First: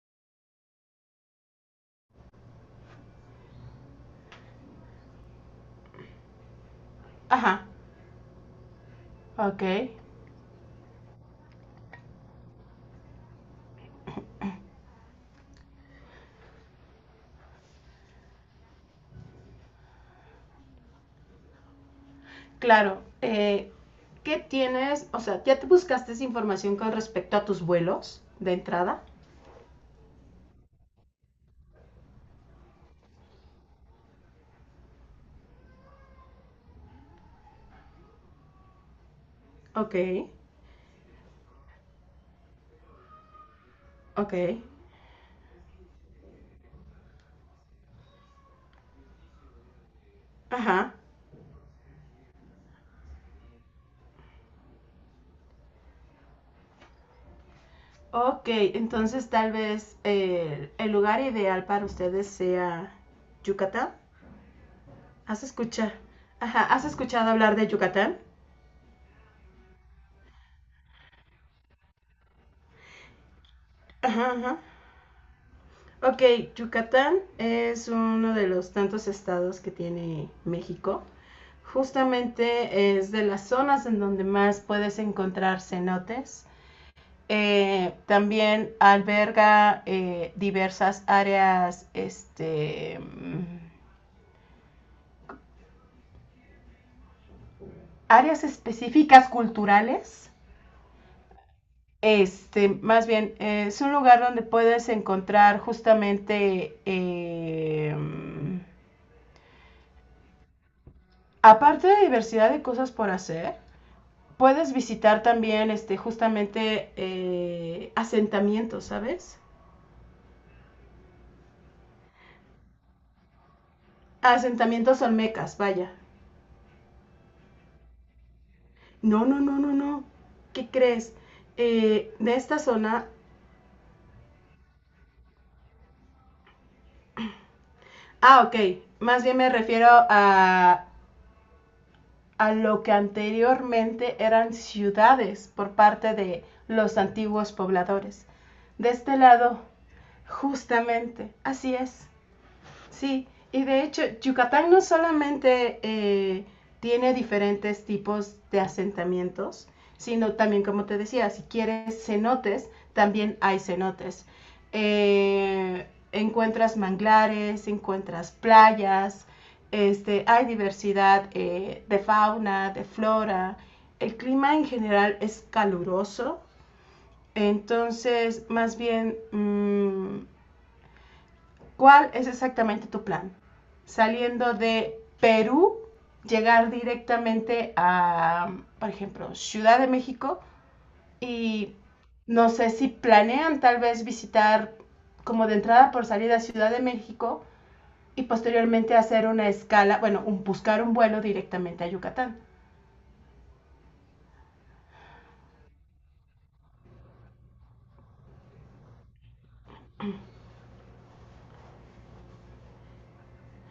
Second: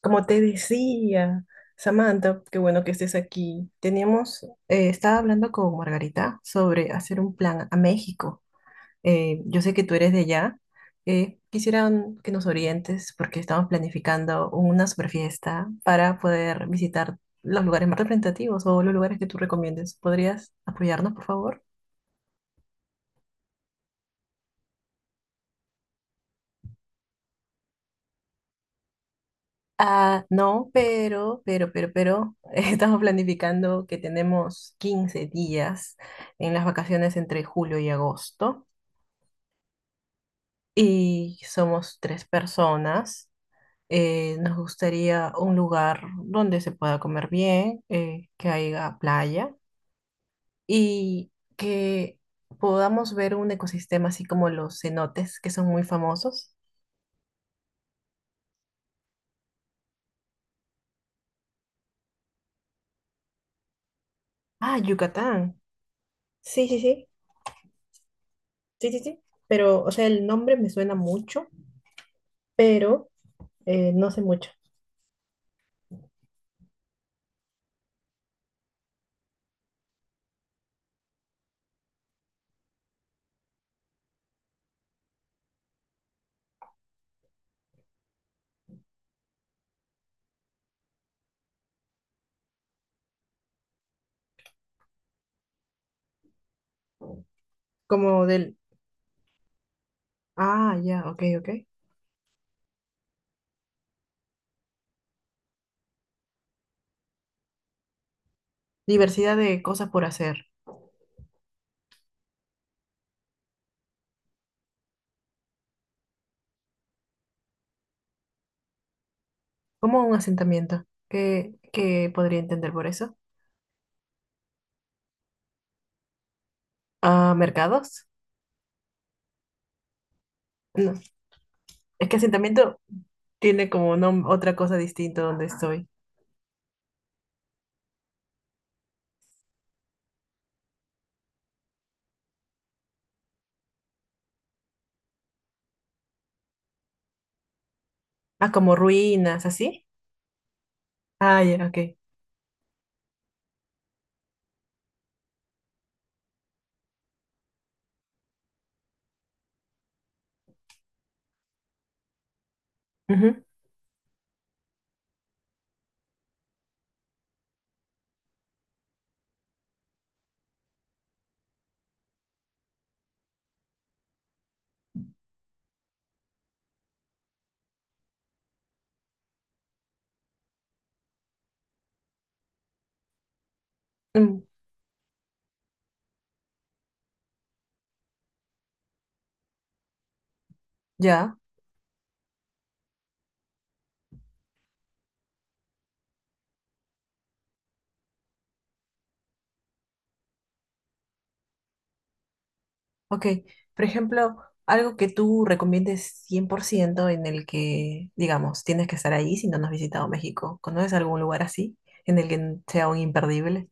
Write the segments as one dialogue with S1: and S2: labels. S1: Como te decía, Samantha, qué bueno que estés aquí. Estaba hablando con Margarita sobre hacer un plan
S2: Ajá,
S1: a México. Yo
S2: ok.
S1: sé que tú eres de allá. Quisieran que nos orientes porque estamos planificando una super fiesta para poder visitar los lugares más representativos o los lugares que tú recomiendes. ¿Podrías apoyarnos, por favor?
S2: Claro. ¿Qué tienes? O sea, ¿ya te buscaste esa información con respecto a tus vuelos de entrada?
S1: Ah, no, pero, estamos planificando que tenemos 15 días en las vacaciones entre julio y agosto
S2: Ok,
S1: y somos tres personas.
S2: ok.
S1: Nos gustaría un lugar donde se pueda comer bien, que haya playa
S2: Ajá.
S1: y que podamos ver un ecosistema así como los cenotes que son muy famosos.
S2: Ok, entonces tal vez el lugar ideal para ustedes sea Yucatán.
S1: Ah,
S2: ¿Has
S1: Yucatán.
S2: escuchado? Ajá,
S1: Sí, sí,
S2: ¿has
S1: sí,
S2: escuchado hablar de Yucatán?
S1: sí, sí, sí. Pero, o sea, el nombre me suena mucho, pero. No sé
S2: Ajá,
S1: mucho.
S2: ajá. Ok, Yucatán es uno de los tantos estados que tiene México. Justamente es de las zonas en donde más puedes encontrar cenotes. También alberga diversas áreas, este,
S1: Como
S2: áreas
S1: del.
S2: específicas culturales.
S1: Ah, ya, ok, ok.
S2: Este, más bien, es un lugar donde puedes encontrar justamente,
S1: Diversidad de cosas por hacer.
S2: aparte de diversidad de cosas por hacer, puedes visitar también, este, justamente asentamientos, ¿sabes?
S1: Como un asentamiento. ¿Qué podría entender por eso?
S2: Asentamientos olmecas, vaya.
S1: Ah, ¿mercados?
S2: No, no, no, no, no. ¿Qué
S1: No.
S2: crees?
S1: Es que
S2: De esta
S1: asentamiento
S2: zona...
S1: tiene como otra cosa distinta donde estoy.
S2: Ah, ok. Más bien me refiero a lo que anteriormente eran ciudades por parte de los antiguos pobladores.
S1: Ah, como
S2: De este
S1: ruinas,
S2: lado,
S1: así.
S2: justamente,
S1: Ah, ya,
S2: así
S1: ok.
S2: es. Sí, y de hecho, Yucatán no solamente tiene diferentes tipos de asentamientos, sino también, como te decía, si quieres cenotes, también
S1: Ujú.
S2: hay cenotes. Eh, Encuentras manglares, encuentras playas, este, hay diversidad de fauna, de flora. El clima en general es caluroso, entonces más bien ¿cuál es exactamente tu plan?
S1: Mm,
S2: Saliendo de Perú, llegar directamente a, por ejemplo, Ciudad de México
S1: ya.
S2: y no sé si planean tal vez visitar como de entrada por salida Ciudad de México y posteriormente hacer una escala, bueno, buscar un vuelo directamente a Yucatán.
S1: Ok, por ejemplo, algo que tú recomiendes 100% en el que, digamos, tienes que estar ahí si no nos has visitado México. ¿Conoces algún lugar así en el que sea un imperdible?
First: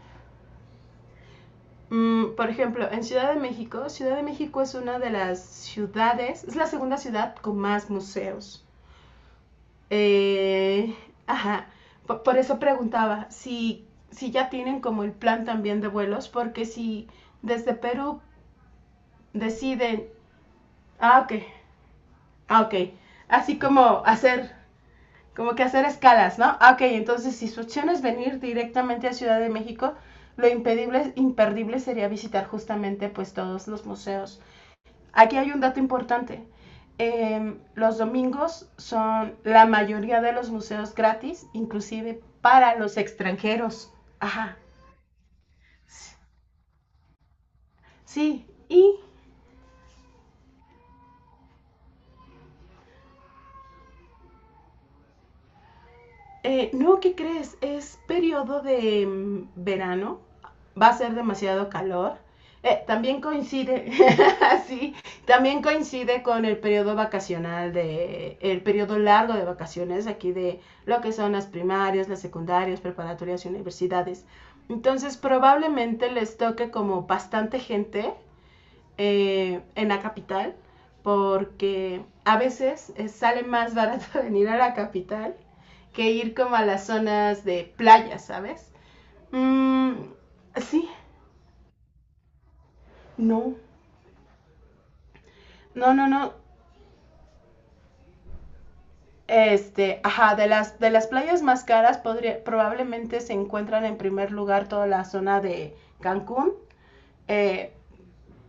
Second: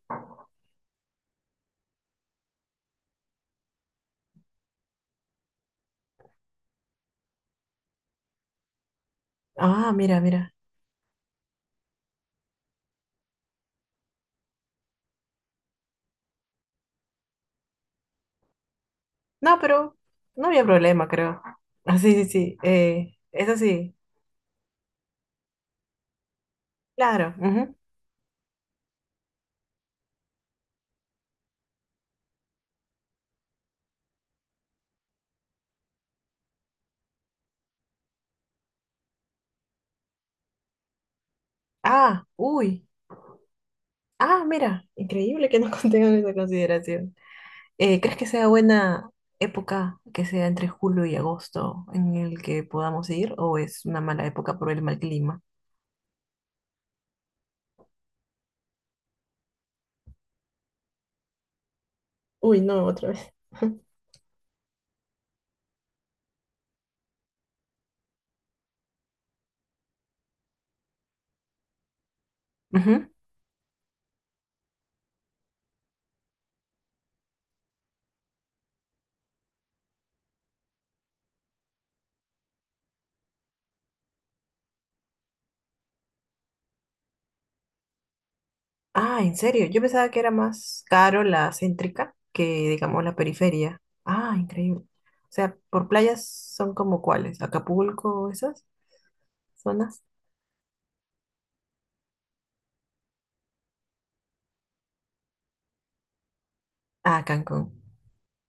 S2: Por ejemplo, en Ciudad de México es una de las ciudades, es la segunda ciudad con más museos.
S1: Ah, mira, mira.
S2: Eh, ajá, por eso preguntaba si ya tienen como el plan también de vuelos, porque si desde Perú
S1: No, pero
S2: deciden,
S1: no había problema,
S2: ah, ok,
S1: creo. Ah, sí, sí, sí.
S2: ah, ok,
S1: Eso
S2: así
S1: sí,
S2: como hacer, como que hacer escalas, ¿no? Ah, ok,
S1: claro.
S2: entonces si su
S1: Ujú.
S2: opción es venir directamente a Ciudad de México, lo imperdible sería visitar justamente pues todos los museos. Aquí hay un dato importante. Los domingos son la mayoría de los museos gratis, inclusive
S1: Ah,
S2: para
S1: uy.
S2: los extranjeros.
S1: Ah,
S2: Ajá.
S1: mira, increíble que no contengan
S2: Sí,
S1: esa consideración. ¿Crees que
S2: sí.
S1: sea buena época que sea entre julio y agosto en el que podamos ir o es una mala época por el mal clima?
S2: No, ¿qué crees? Es periodo de verano, va a ser demasiado calor.
S1: Uy, no, otra vez.
S2: También coincide, sí, también coincide con el periodo vacacional el periodo largo de vacaciones aquí de lo que son las primarias, las secundarias,
S1: Ujú.
S2: preparatorias y universidades. Entonces probablemente les toque como bastante gente en la capital, porque a veces sale más barato venir a la capital que ir como a las zonas de playa, ¿sabes?
S1: Ah, ¿en serio? Yo
S2: Mm,
S1: pensaba que era más
S2: sí,
S1: caro la céntrica que, digamos, la
S2: no,
S1: periferia. Ah, increíble. O sea, por
S2: no, no,
S1: playas
S2: no.
S1: son como cuáles, Acapulco, esas
S2: Este,
S1: zonas.
S2: ajá, de las playas más caras probablemente se encuentran en primer lugar toda la zona de Cancún,
S1: Ah, Cancún.
S2: eh,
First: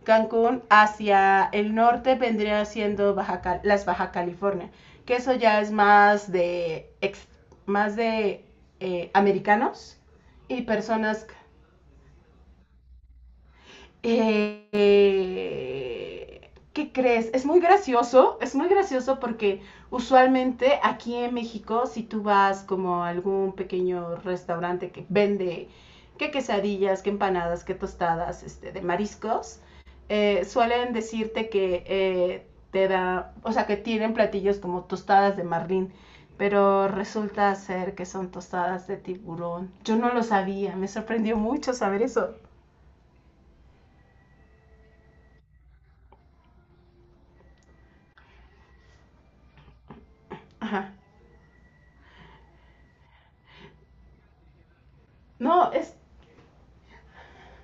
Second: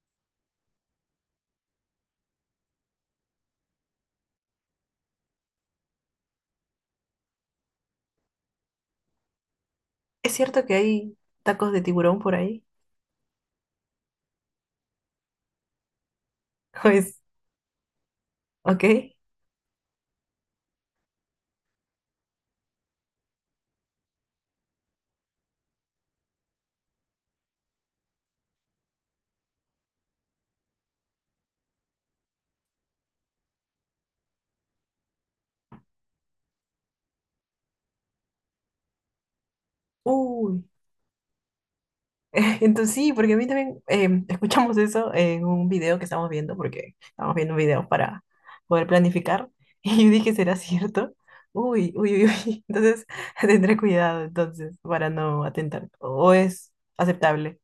S2: Cancún hacia el norte vendría siendo Baja California, que eso ya es más de americanos
S1: ¿Es
S2: y
S1: cierto que hay
S2: personas
S1: tacos de tiburón por ahí?
S2: ¿qué
S1: Pues,
S2: crees? Es muy
S1: ok.
S2: gracioso porque usualmente aquí en México, si tú vas como a algún pequeño restaurante que vende que quesadillas, que empanadas, que tostadas este, de mariscos, suelen decirte que o sea, que tienen platillos como tostadas de marlín, pero resulta ser que son tostadas de tiburón. Yo no lo
S1: Uy,
S2: sabía, me sorprendió mucho saber eso.
S1: entonces sí, porque a mí también escuchamos eso en un video que estamos viendo, porque estamos viendo videos para poder planificar, y yo dije, ¿será cierto? Uy, uy, uy, uy. Entonces tendré cuidado entonces para no
S2: No,
S1: atentar.
S2: es
S1: ¿O es aceptable?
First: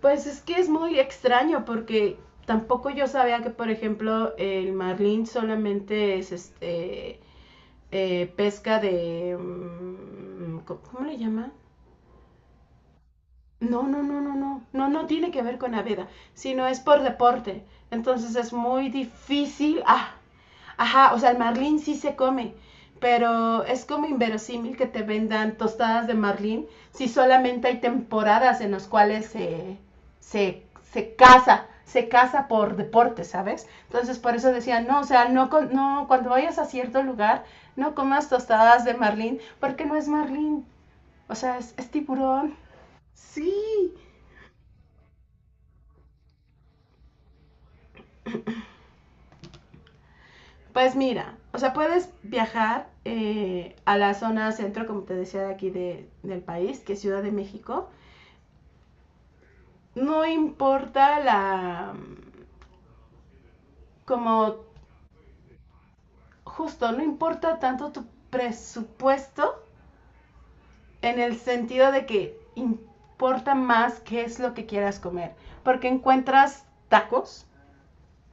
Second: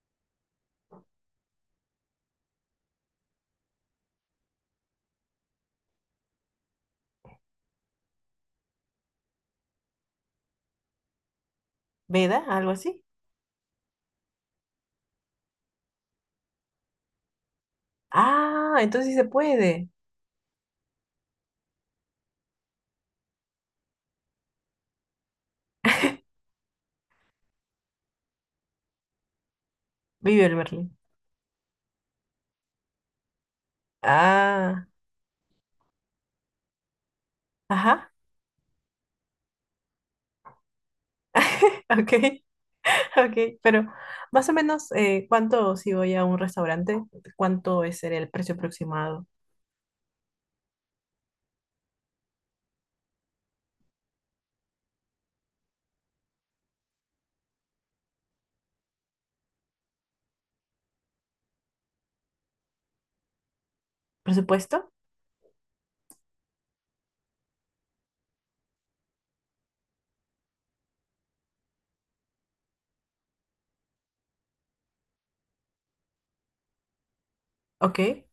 S2: Pues es que es muy extraño porque tampoco yo sabía que, por ejemplo, el marlín solamente es este pesca de... ¿cómo le llama?
S1: ¿Veda? ¿Algo así?
S2: No, no, no, no, no, no, no tiene que ver con la vida, sino es por deporte. Entonces es
S1: Ah,
S2: muy
S1: entonces sí se
S2: difícil.
S1: puede.
S2: Ah, ajá, o sea, el marlín sí se come, pero es como inverosímil que te vendan tostadas de marlín si solamente hay temporadas en las cuales
S1: Vive el
S2: se,
S1: berlín.
S2: se caza por deporte, ¿sabes? Entonces por eso decía,
S1: Ah,
S2: no, o sea, no, no, cuando vayas a cierto lugar, no
S1: ajá,
S2: comas tostadas de marlín, porque no es marlín, o sea, es, es
S1: ok,
S2: tiburón. Sí,
S1: ok, pero más o menos, ¿cuánto si voy a un restaurante? ¿Cuánto es el precio aproximado?
S2: pues mira, o sea, puedes viajar a la zona centro, como te decía, de aquí del país, que es Ciudad de México. No importa la... como
S1: Presupuesto.
S2: justo, no importa tanto tu presupuesto en el sentido de que importa más qué es lo que quieras comer, porque encuentras tacos
S1: Ok.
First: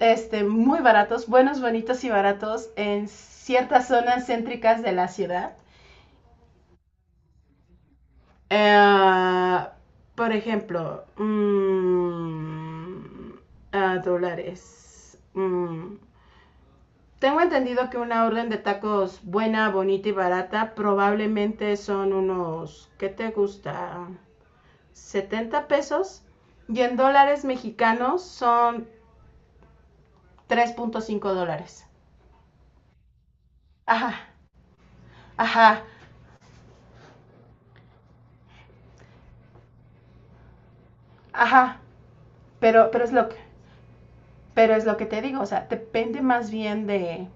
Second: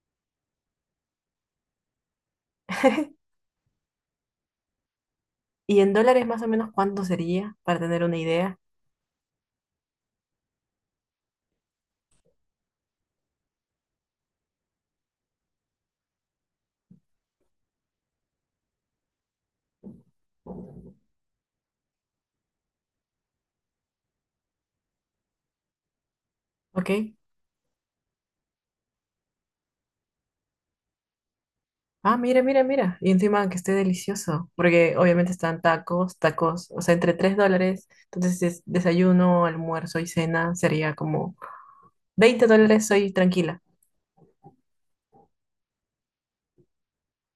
S2: este, muy baratos, buenos, bonitos y baratos en ciertas zonas céntricas de la ciudad.
S1: ¿Y en dólares más o menos cuánto sería para tener una idea?
S2: Eh, por ejemplo, ah, dólares. Mm. Tengo entendido que una orden de tacos buena, bonita y barata probablemente son unos, ¿qué te gusta? 70 pesos. Y en
S1: Ok.
S2: dólares mexicanos son 3.5 dólares.
S1: Ah, mira, mira, mira. Y encima que esté
S2: Ajá,
S1: delicioso, porque obviamente están
S2: ajá,
S1: tacos, tacos, o sea, entre $3. Entonces, es desayuno, almuerzo y cena sería como
S2: ajá.
S1: $20,
S2: Pero, pero es
S1: soy
S2: lo que,
S1: tranquila.
S2: pero es lo que te digo. O sea, depende más bien de,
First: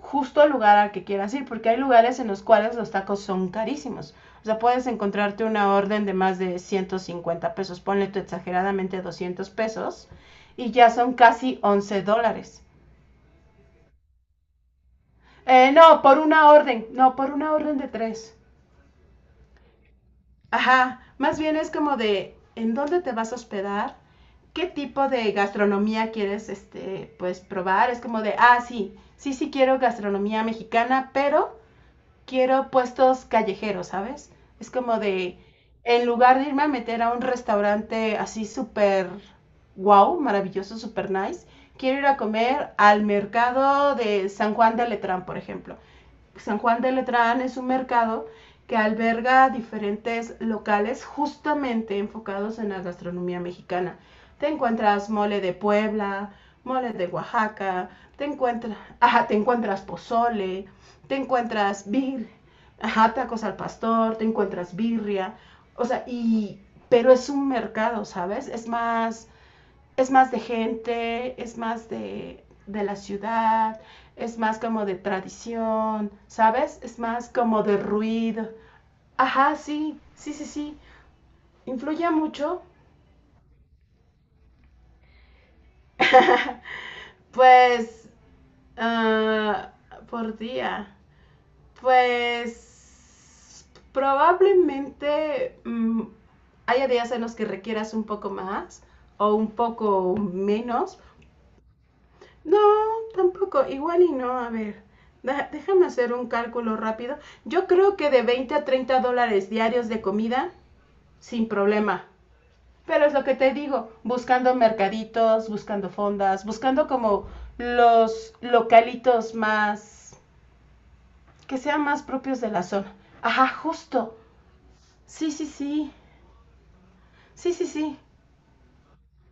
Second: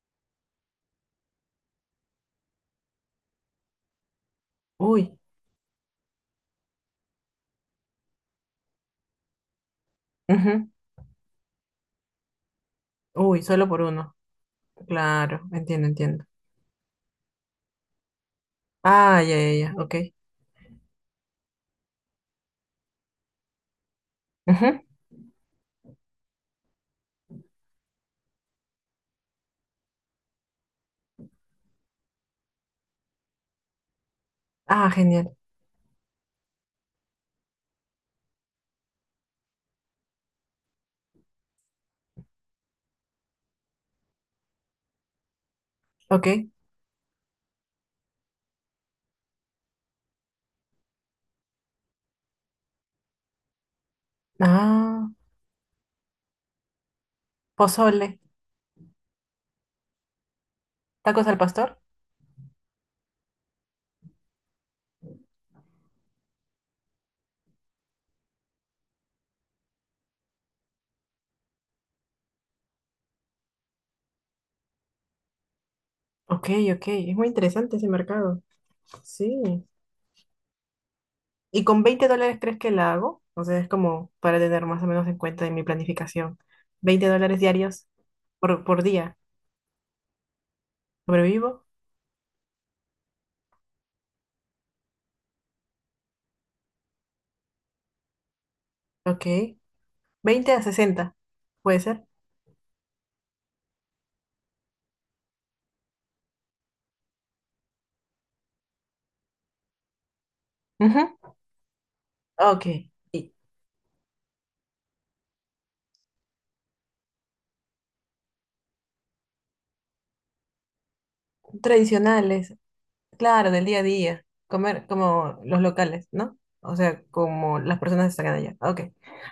S2: justo al lugar al que quieras ir, porque hay lugares en los cuales los tacos son carísimos. O sea, puedes
S1: Uy.
S2: encontrarte una orden de más de 150 pesos, ponle tú exageradamente 200 pesos,
S1: Ujú.
S2: y ya son casi 11 dólares.
S1: Uy, solo por uno. Claro, entiendo,
S2: No, por
S1: entiendo.
S2: una orden, no, por una orden de tres.
S1: Ah, ya, ya, ya, ok.
S2: Ajá, más bien es como de en dónde te vas a hospedar, qué
S1: Ujú.
S2: tipo de gastronomía quieres, este, pues, probar. Es como de, ah, sí, sí, sí quiero gastronomía mexicana, pero quiero puestos callejeros, ¿sabes? Es
S1: Ah,
S2: como
S1: genial.
S2: de, en lugar de irme a meter a un restaurante así súper wow, maravilloso, súper nice, quiero ir a comer al mercado de San Juan de Letrán, por ejemplo.
S1: Ok.
S2: San Juan de Letrán es un mercado que alberga diferentes locales justamente enfocados en la gastronomía mexicana. Te encuentras
S1: Ah,
S2: mole de Puebla, mole de Oaxaca,
S1: pozole.
S2: te encuentras, ajá, te encuentras pozole, te
S1: ¿Tacos al pastor?
S2: encuentras ajá, tacos al pastor, te encuentras birria, o sea, pero es un mercado, ¿sabes? Es más de gente, es más de la ciudad, es más como de tradición,
S1: Ok,
S2: ¿sabes?
S1: ok.
S2: Es
S1: Es muy
S2: más como de
S1: interesante ese mercado.
S2: ruido. Ajá,
S1: Sí.
S2: sí, sí, sí, sí.
S1: ¿Y con 20
S2: Influye
S1: dólares crees
S2: mucho,
S1: que la hago? O sea, es como para tener más o menos en cuenta en mi planificación. $20 diarios
S2: pues,
S1: por día.
S2: ah, por día.
S1: ¿Sobrevivo?
S2: Pues, probablemente haya días en los que requieras un poco más
S1: Ok.
S2: o un poco
S1: 20 a
S2: menos.
S1: sesenta, ¿puede ser?
S2: No, tampoco, igual y no, a ver. Déjame hacer un cálculo rápido. Yo creo que de 20 a 30 dólares diarios de comida,
S1: Ujú.
S2: sin problema.
S1: Ok.
S2: Pero es lo
S1: Y
S2: que te digo, buscando mercaditos, buscando fondas, buscando como los localitos más, que sean más propios de
S1: tradicionales.
S2: la zona. Ajá,
S1: Claro, del día a
S2: justo.
S1: día, comer
S2: Sí,
S1: como
S2: sí,
S1: los
S2: sí.
S1: locales, ¿no? O sea,
S2: Sí,
S1: como
S2: sí,
S1: las
S2: sí.
S1: personas que están allá. Ok.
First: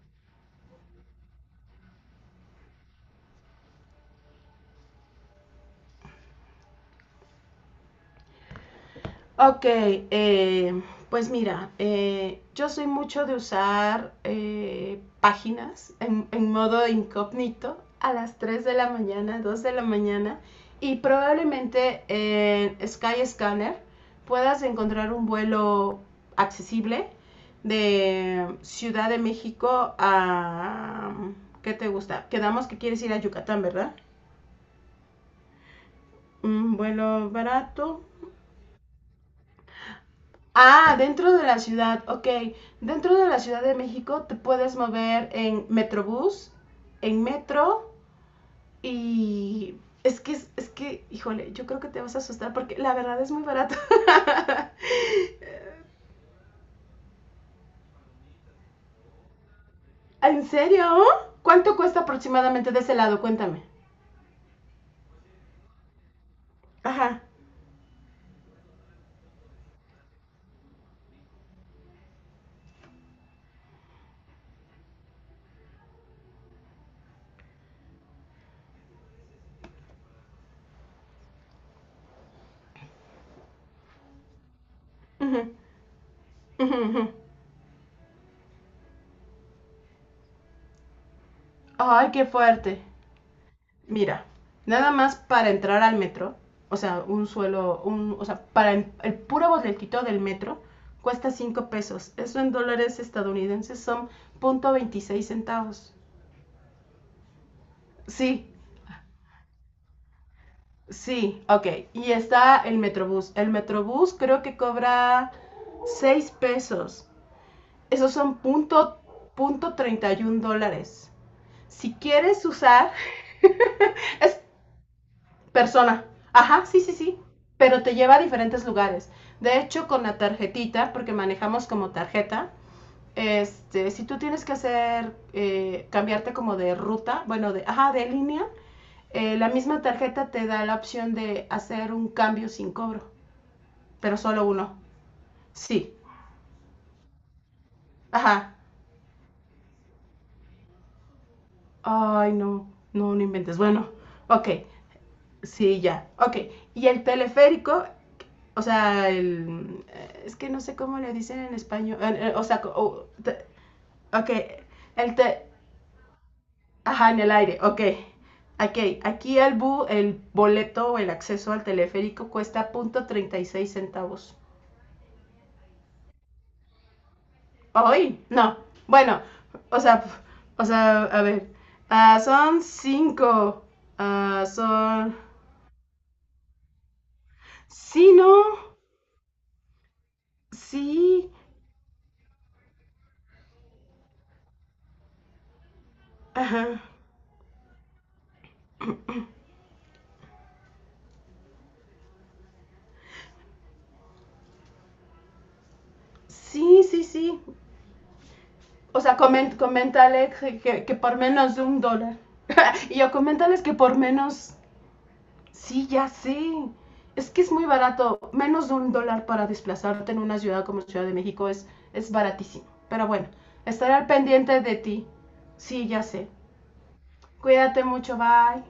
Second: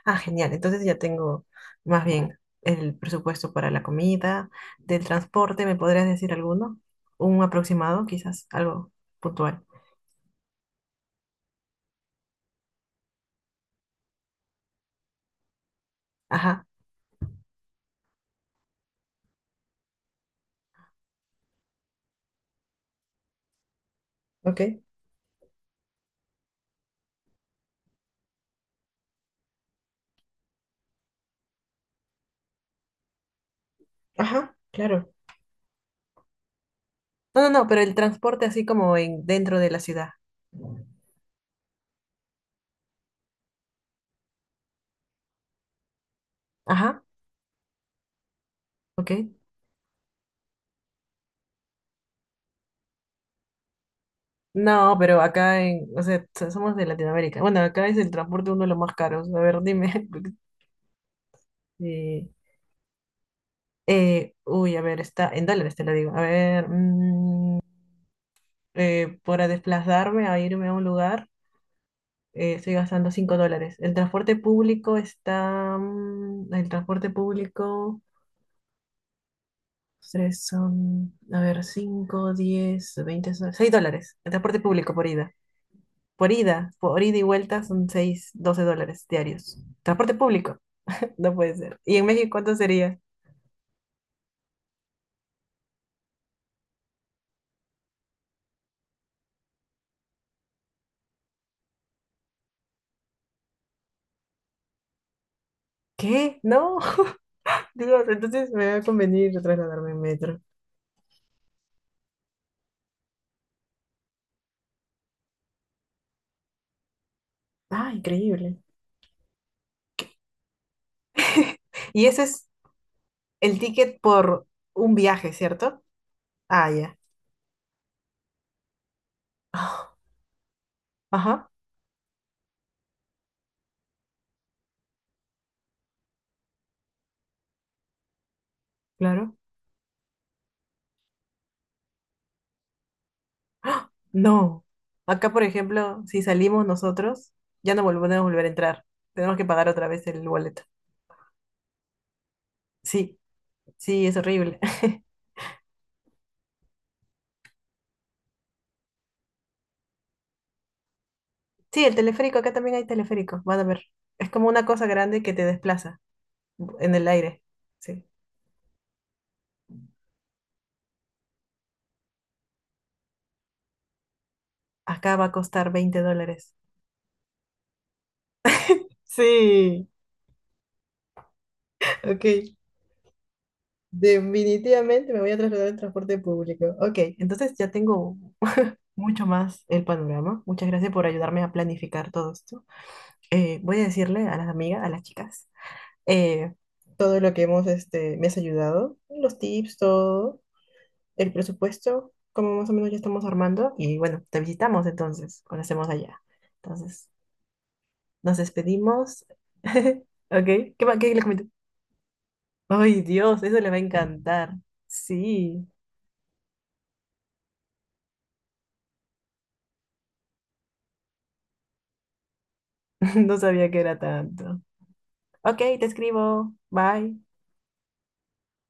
S1: Ah, genial. Entonces ya tengo más bien el presupuesto para la comida, del transporte, ¿me podrías decir alguno? Un aproximado, quizás, algo puntual.
S2: Ok, pues mira, yo soy mucho de usar páginas en
S1: Ajá,
S2: modo incógnito a las 3 de la mañana, 2 de la mañana, y probablemente en Skyscanner
S1: ok.
S2: puedas encontrar un vuelo accesible de Ciudad de México a... ¿Qué te gusta? Quedamos que quieres ir a Yucatán, ¿verdad?
S1: Ajá, claro.
S2: Un vuelo
S1: No, no, no, pero el
S2: barato.
S1: transporte así como en dentro de la ciudad.
S2: Ah, dentro de la ciudad, ok. Dentro de la Ciudad de México te puedes mover en Metrobús,
S1: Ajá,
S2: en metro,
S1: ok.
S2: y es que, híjole, yo creo que te vas a asustar porque la verdad es muy barato.
S1: No, pero acá en, o sea, somos de Latinoamérica. Bueno, acá es el transporte uno de los más caros. A ver, dime.
S2: ¿En serio? ¿Cuánto cuesta
S1: Sí.
S2: aproximadamente de ese lado? Cuéntame.
S1: Uy, a ver, está en dólares, te lo digo. A ver,
S2: Ajá.
S1: para desplazarme a irme a un lugar, estoy gastando $5. El transporte público está. El transporte público, tres son, a ver, 5, 10, 20, $6. El transporte público por ida.
S2: Ujú,
S1: Por ida,
S2: ujú,
S1: por
S2: ujú.
S1: ida y vuelta son 6 $12 diarios. Transporte público, no puede ser. ¿Y en
S2: Ay, qué
S1: México cuánto
S2: fuerte.
S1: sería?
S2: Mira, nada más para entrar al metro, o sea, o sea, para el puro boletito del metro cuesta 5 pesos. Eso en dólares estadounidenses son punto veintiséis centavos.
S1: ¿Qué? No. Dios,
S2: Sí,
S1: entonces me va a convenir trasladarme en metro.
S2: sí, ok. Y está el Metrobús. El Metrobús creo que cobra 6 pesos.
S1: Ah,
S2: Esos son
S1: increíble.
S2: 0.31 dólares. Si
S1: Y ese
S2: quieres
S1: es
S2: usar,
S1: el ticket
S2: es
S1: por un viaje, ¿cierto?
S2: persona. Ajá,
S1: Ah,
S2: sí, sí,
S1: ya.
S2: sí, pero te lleva a diferentes lugares. De hecho,
S1: Ah.
S2: con la tarjetita, porque
S1: Ajá,
S2: manejamos como tarjeta, este, si tú tienes que hacer, cambiarte como de ruta, bueno, de, ajá, de línea,
S1: claro.
S2: la misma tarjeta te da la opción de hacer un cambio sin cobro,
S1: ¡Ah!
S2: pero solo
S1: No.
S2: uno.
S1: Acá, por
S2: Sí,
S1: ejemplo, si salimos nosotros, ya no podemos volver a
S2: ajá.
S1: entrar. Tenemos que pagar otra vez el boleto.
S2: Ay, no, no,
S1: Sí,
S2: no inventes. Bueno,
S1: sí, es
S2: ok.
S1: horrible.
S2: Sí, ya. Ok. Y el teleférico, o sea, es que no sé cómo le dicen en
S1: Sí, el
S2: español.
S1: teleférico,
S2: O
S1: acá
S2: sea,
S1: también hay teleférico. Van a ver.
S2: ok.
S1: Es como una cosa
S2: El
S1: grande que
S2: te,
S1: te desplaza en el
S2: ajá, en el
S1: aire.
S2: aire. Ok.
S1: Sí.
S2: Ok. Aquí el boleto o el acceso al teleférico cuesta punto 36 centavos.
S1: Acá va a costar $20.
S2: Hoy, no. Bueno, o
S1: Sí,
S2: sea, o sea, a ver. Ah,
S1: ok.
S2: son cinco. Ah,
S1: Definitivamente
S2: son.
S1: me voy a trasladar en transporte público. Ok, entonces ya
S2: Sí,
S1: tengo
S2: no.
S1: mucho más el panorama. Muchas gracias por
S2: Sí.
S1: ayudarme a planificar todo esto. Voy a decirle a las amigas, a las chicas, eh,
S2: Ajá.
S1: todo lo que hemos, me has ayudado, los tips, todo, el presupuesto, como más o menos ya estamos armando. Y bueno, te visitamos entonces, cuando estemos allá.
S2: Sí, sí,
S1: Entonces,
S2: sí.
S1: nos
S2: O sea,
S1: despedimos.
S2: coméntale
S1: Ok,
S2: que
S1: qué
S2: por
S1: le comento?
S2: menos de 1 dólar. Y
S1: Ay,
S2: yo
S1: Dios, eso
S2: coméntales
S1: le
S2: que
S1: va a
S2: por menos...
S1: encantar. Sí.
S2: Sí, ya sé. Es que es muy barato. Menos de un dólar para desplazarte en una ciudad como Ciudad de México es baratísimo. Pero bueno,
S1: No sabía que
S2: estaré
S1: era
S2: al pendiente
S1: tanto.
S2: de ti.
S1: Ok, te
S2: Sí, ya sé.
S1: escribo. Bye.
S2: Cuídate mucho, bye.